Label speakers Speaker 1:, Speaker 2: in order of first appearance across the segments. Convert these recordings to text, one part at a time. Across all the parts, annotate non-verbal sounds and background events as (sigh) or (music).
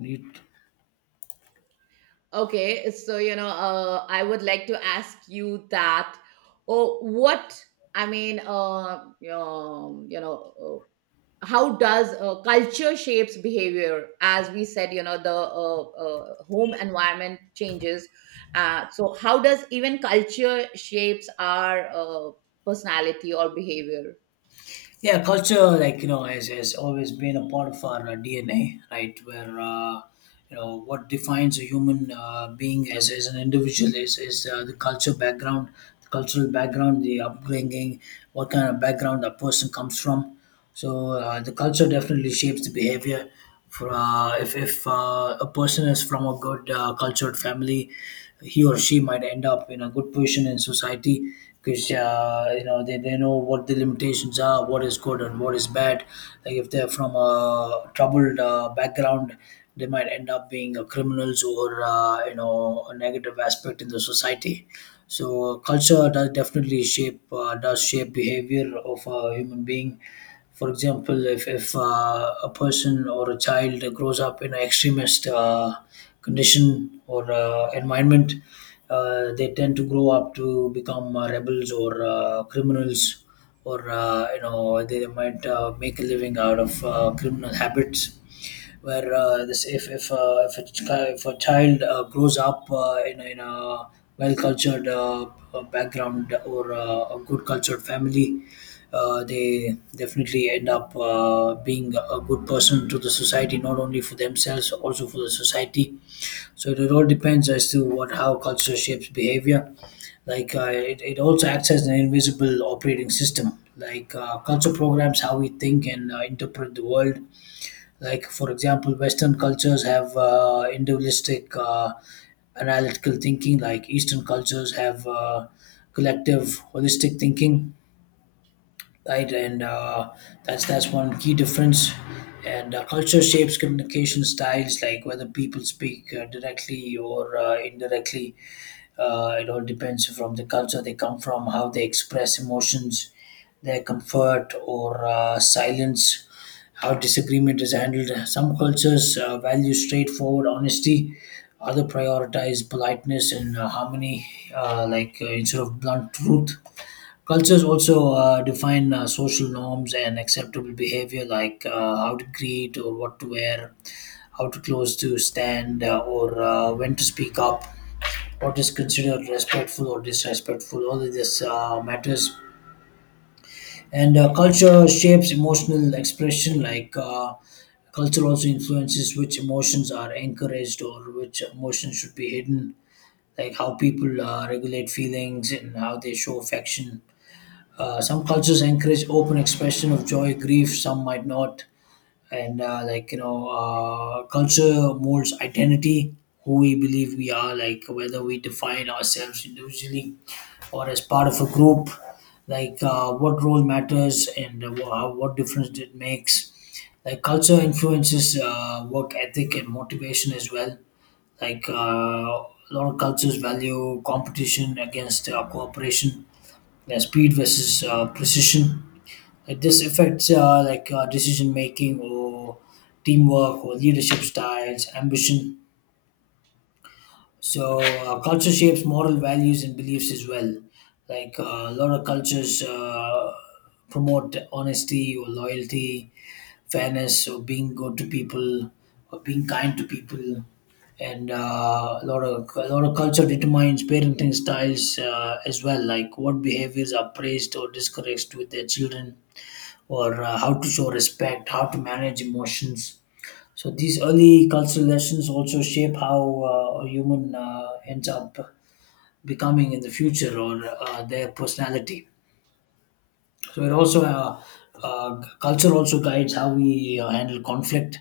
Speaker 1: Neat.
Speaker 2: Okay, so I would like to ask you that. Oh, what I mean, um, you know, how does culture shapes behavior? As we said, the home environment changes. So, how does even culture shapes our personality or behavior?
Speaker 1: Yeah, culture, like, you know, has always been a part of our DNA, right? Where what defines a human being as an individual is the culture background, the cultural background, the upbringing, what kind of background a person comes from. So the culture definitely shapes the behavior. For, if a person is from a good cultured family, he or she might end up in a good position in society because you know they know what the limitations are, what is good and what is bad. Like if they're from a troubled background, they might end up being criminals or you know a negative aspect in the society. So culture does definitely shape behavior of a human being. For example, if a person or a child grows up in an extremist condition or environment, they tend to grow up to become rebels or criminals, or you know they might make a living out of criminal habits where this if, a chi- if a child grows up in a well cultured background or a good cultured family, they definitely end up being a good person to the society, not only for themselves also for the society. So it all depends as to what how culture shapes behavior like it also acts as an invisible operating system like culture programs how we think and interpret the world like, for example, Western cultures have individualistic analytical thinking, like Eastern cultures have collective holistic thinking, right? And that's one key difference. And culture shapes communication styles, like whether people speak directly or indirectly. It all depends from the culture they come from, how they express emotions, their comfort or silence, how disagreement is handled. Some cultures value straightforward honesty, other prioritize politeness and harmony, instead of blunt truth. Cultures also define social norms and acceptable behavior, like how to greet or what to wear, how to close to stand, or when to speak up, what is considered respectful or disrespectful. All of this matters. And culture shapes emotional expression, like culture also influences which emotions are encouraged or which emotions should be hidden, like how people regulate feelings and how they show affection. Some cultures encourage open expression of joy, grief. Some might not, and culture molds identity, who we believe we are, like whether we define ourselves individually or as part of a group. Like what role matters and what difference it makes. Like culture influences work ethic and motivation as well. Like a lot of cultures value competition against cooperation, yeah, speed versus precision. Like this affects decision making or teamwork or leadership styles, ambition. So culture shapes moral values and beliefs as well. Like a lot of cultures promote honesty or loyalty, fairness, or being good to people, or being kind to people. And a lot of culture determines parenting styles as well, like what behaviors are praised or discouraged with their children, or how to show respect, how to manage emotions, so these early cultural lessons also shape how a human ends up becoming in the future or their personality. So it also culture also guides how we handle conflict.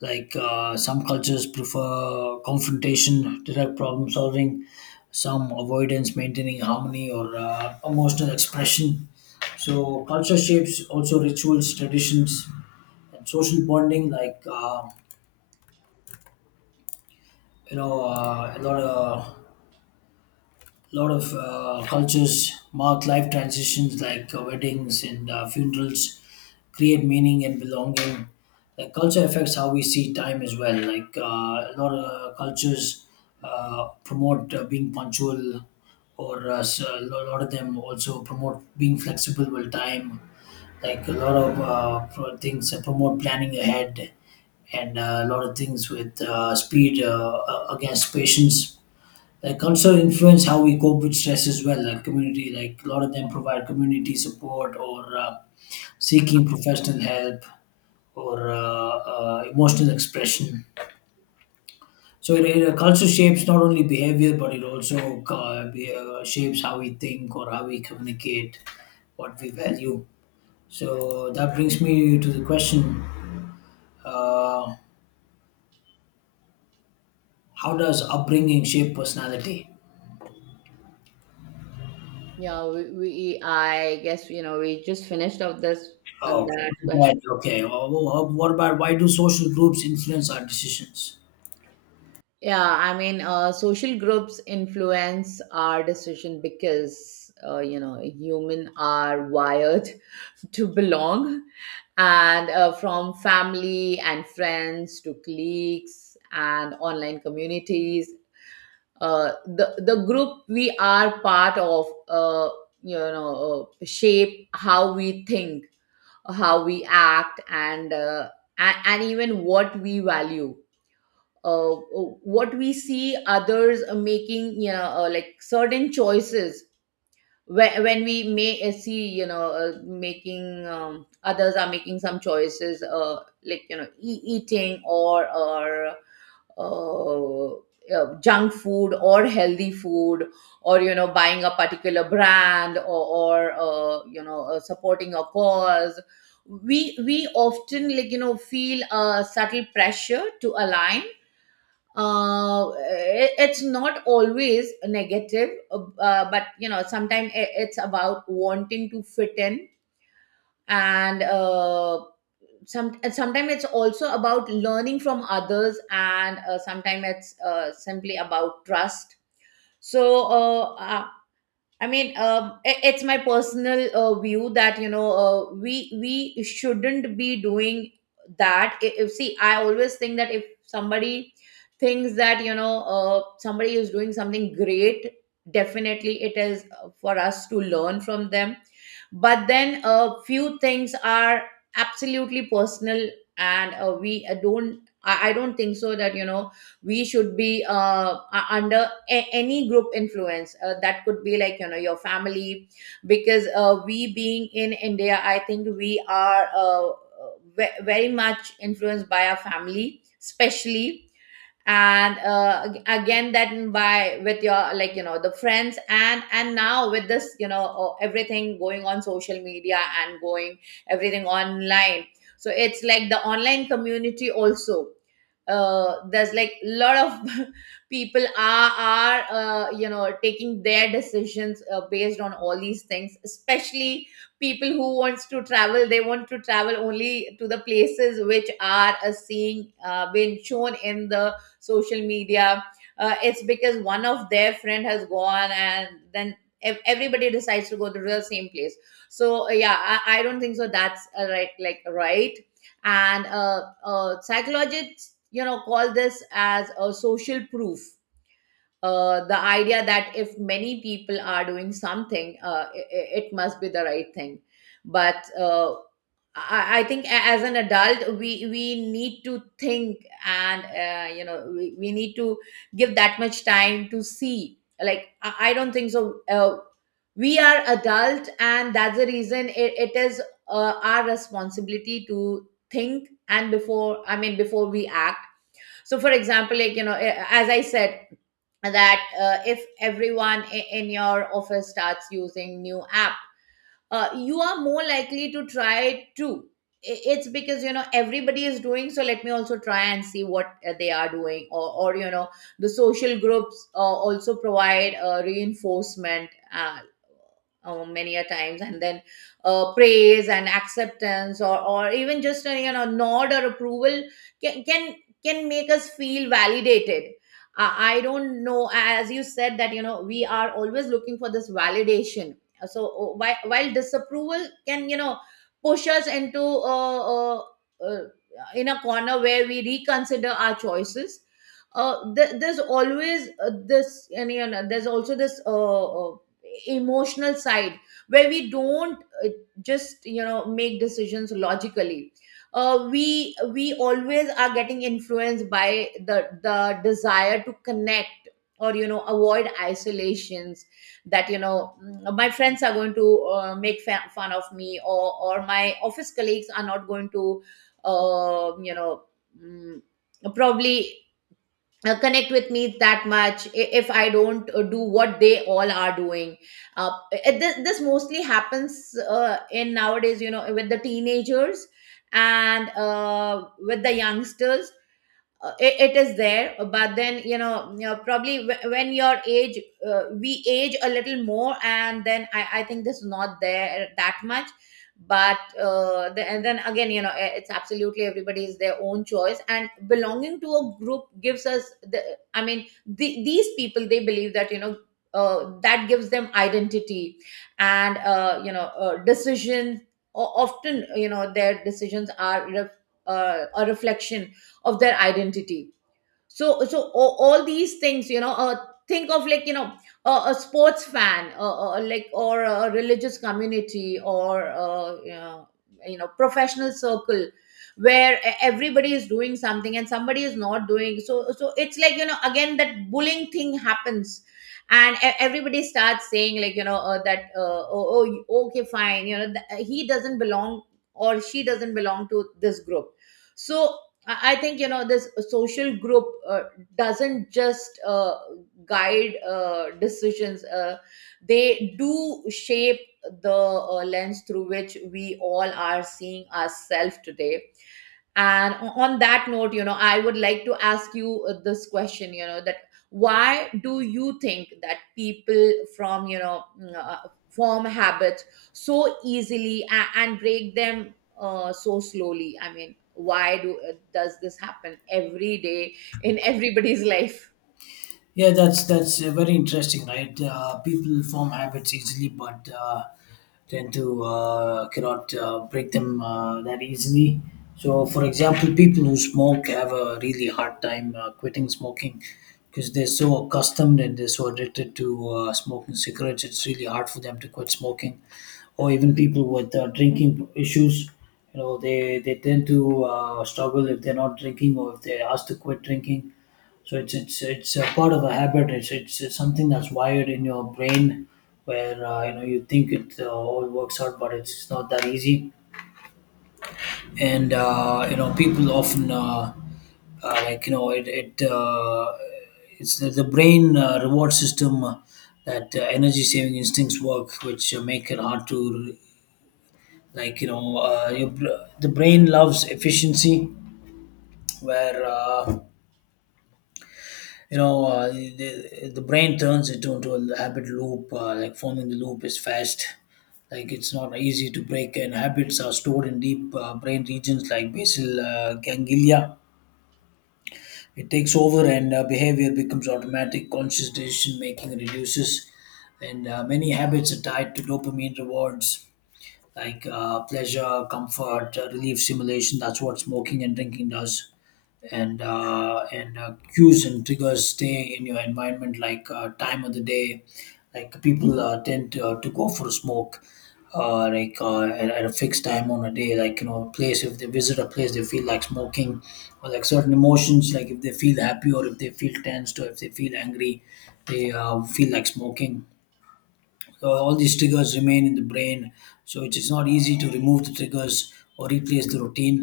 Speaker 1: Like some cultures prefer confrontation, direct problem solving, some avoidance, maintaining harmony, or emotional expression. So culture shapes also rituals, traditions, and social bonding like a lot of cultures mark life transitions like weddings and funerals, create meaning and belonging. Like culture affects how we see time as well, like a lot of cultures promote being punctual or lot of them also promote being flexible with time, like a lot of things promote planning ahead, and a lot of things with speed against patience. Like culture influence how we cope with stress as well, like community, like a lot of them provide community support or seeking professional help or emotional expression. So culture shapes not only behavior but it also shapes how we think or how we communicate, what we value. So that brings me to the question, uh, how does upbringing shape personality?
Speaker 2: Yeah, we, I guess we just finished up this and
Speaker 1: Oh,
Speaker 2: that
Speaker 1: right,
Speaker 2: question.
Speaker 1: okay. Well, what about, why do social groups influence our decisions?
Speaker 2: Yeah, I mean, social groups influence our decision because, human are wired (laughs) to belong. And from family and friends to cliques and online communities, the group we are part of, shape how we think, how we act, and, and even what we value. uh, what we see others making, like certain choices. When we may see, making others are making some choices, like, eating or uh, junk food or healthy food, or buying a particular brand, or supporting a cause. We often, like, feel a subtle pressure to align. It's not always negative, but sometimes it's about wanting to fit in, and sometimes it's also about learning from others, and sometimes it's simply about trust. So uh, I mean, it's my personal view that we shouldn't be doing that. If, see, I always think that if somebody thinks that somebody is doing something great, definitely it is for us to learn from them. But then a few things are absolutely personal, and we don't. I don't think so that we should be under any group influence, that could be like your family, because we being in India, I think we are very much influenced by our family especially. And again, that by with your, like, the friends, and now with this, everything going on social media and going everything online. So it's like the online community also, there's like a lot of (laughs) people are taking their decisions based on all these things, especially people who wants to travel, they want to travel only to the places which are seeing been shown in the social media. It's because one of their friend has gone, and then everybody decides to go to the same place. So yeah, I don't think so that's right, like, right. And psychologists, call this as a social proof, the idea that if many people are doing something, it must be the right thing. But I think, as an adult, we need to think, and we need to give that much time to see. Like, I don't think so, we are adult, and that's the reason, it is our responsibility to think, and before, I mean, before we act. So, for example, like, as I said, that if everyone in your office starts using new app, you are more likely to try it too. It's because everybody is doing so, let me also try and see what they are doing. Or, the social groups also provide reinforcement, many a times, and then praise and acceptance, or even just a, nod or approval can can, can make us feel validated. I don't know, as you said that we are always looking for this validation. So while disapproval can, push us into, uh, uh, in a corner where we reconsider our choices. There's always this, and there's also this uh, emotional side where we don't, uh, just make decisions logically. We always are getting influenced by the desire to connect, or avoid isolation. That, my friends are going to make fun of me, or my office colleagues are not going to, uh, you know mm, probably connect with me that much, if I don't do what they all are doing. This mostly happens, in nowadays, with the teenagers, and with the youngsters. It is there, but then probably, when your age, we age a little more, and then I think this is not there that much. But and then again, it's absolutely everybody's their own choice, and belonging to a group gives us the, I mean, these people, they believe that that gives them identity. And decisions, often, their decisions are a reflection of their identity. So all these things, think of, like, a sports fan, like, or a religious community, or professional circle, where everybody is doing something and somebody is not doing. So it's like, again, that bullying thing happens, and everybody starts saying, like, that oh, okay, fine, he doesn't belong, or she doesn't belong to this group. So I think, this social group doesn't just guide decisions. They do shape the lens through which we all are seeing ourselves today. And on that note, I would like to ask you this question, that why do you think that people from you know mm, form habits so easily and break them so slowly. I mean, why do does this happen every day in (laughs) everybody's life?
Speaker 1: Yeah, that's very interesting, right? People form habits easily, but tend to cannot break them that easily. So, for example, people who smoke have a really hard time quitting smoking because they're so accustomed and they're so addicted to smoking cigarettes. It's really hard for them to quit smoking, or even people with drinking issues. You know, they tend to struggle if they're not drinking or if they're asked to quit drinking, so it's a part of a habit. It's something that's wired in your brain, where you know you think it all works out, but it's not that easy. And you know people often uh, like you know it it uh, it's the brain reward system, that energy saving instincts work, which make it hard to, like you know, the brain loves efficiency, where you know the brain turns it into a habit loop, like forming the loop is fast, like it's not easy to break, and habits are stored in deep brain regions like basal ganglia. It takes over and behavior becomes automatic, conscious decision making reduces, and many habits are tied to dopamine rewards like pleasure, comfort, relief, simulation. That's what smoking and drinking does. And cues and triggers stay in your environment, like time of the day. Like people tend to go for a smoke, at a fixed time on a day. Like you know, a place if they visit a place, they feel like smoking, or like certain emotions. Like if they feel happy or if they feel tensed or if they feel angry, they feel like smoking, so all these triggers remain in the brain, so it is not easy to remove the triggers or replace the routine.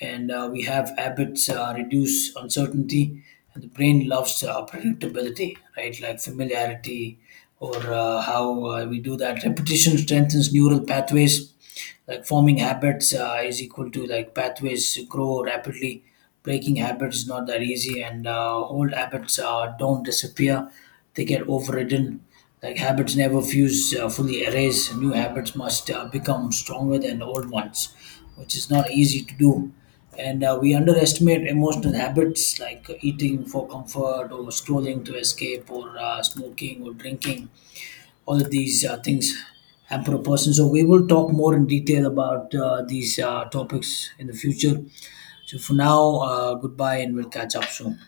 Speaker 1: And we have habits reduce uncertainty, and the brain loves predictability, right? Like familiarity, or how we do that. Repetition strengthens neural pathways, like forming habits is equal to like pathways grow rapidly. Breaking habits is not that easy, and old habits don't disappear, they get overridden. Like habits never fuse fully erase, new habits must become stronger than old ones, which is not easy to do. And we underestimate emotional habits like eating for comfort or scrolling to escape or smoking or drinking. All of these things hamper a person. So we will talk more in detail about these topics in the future. So for now, goodbye, and we'll catch up soon.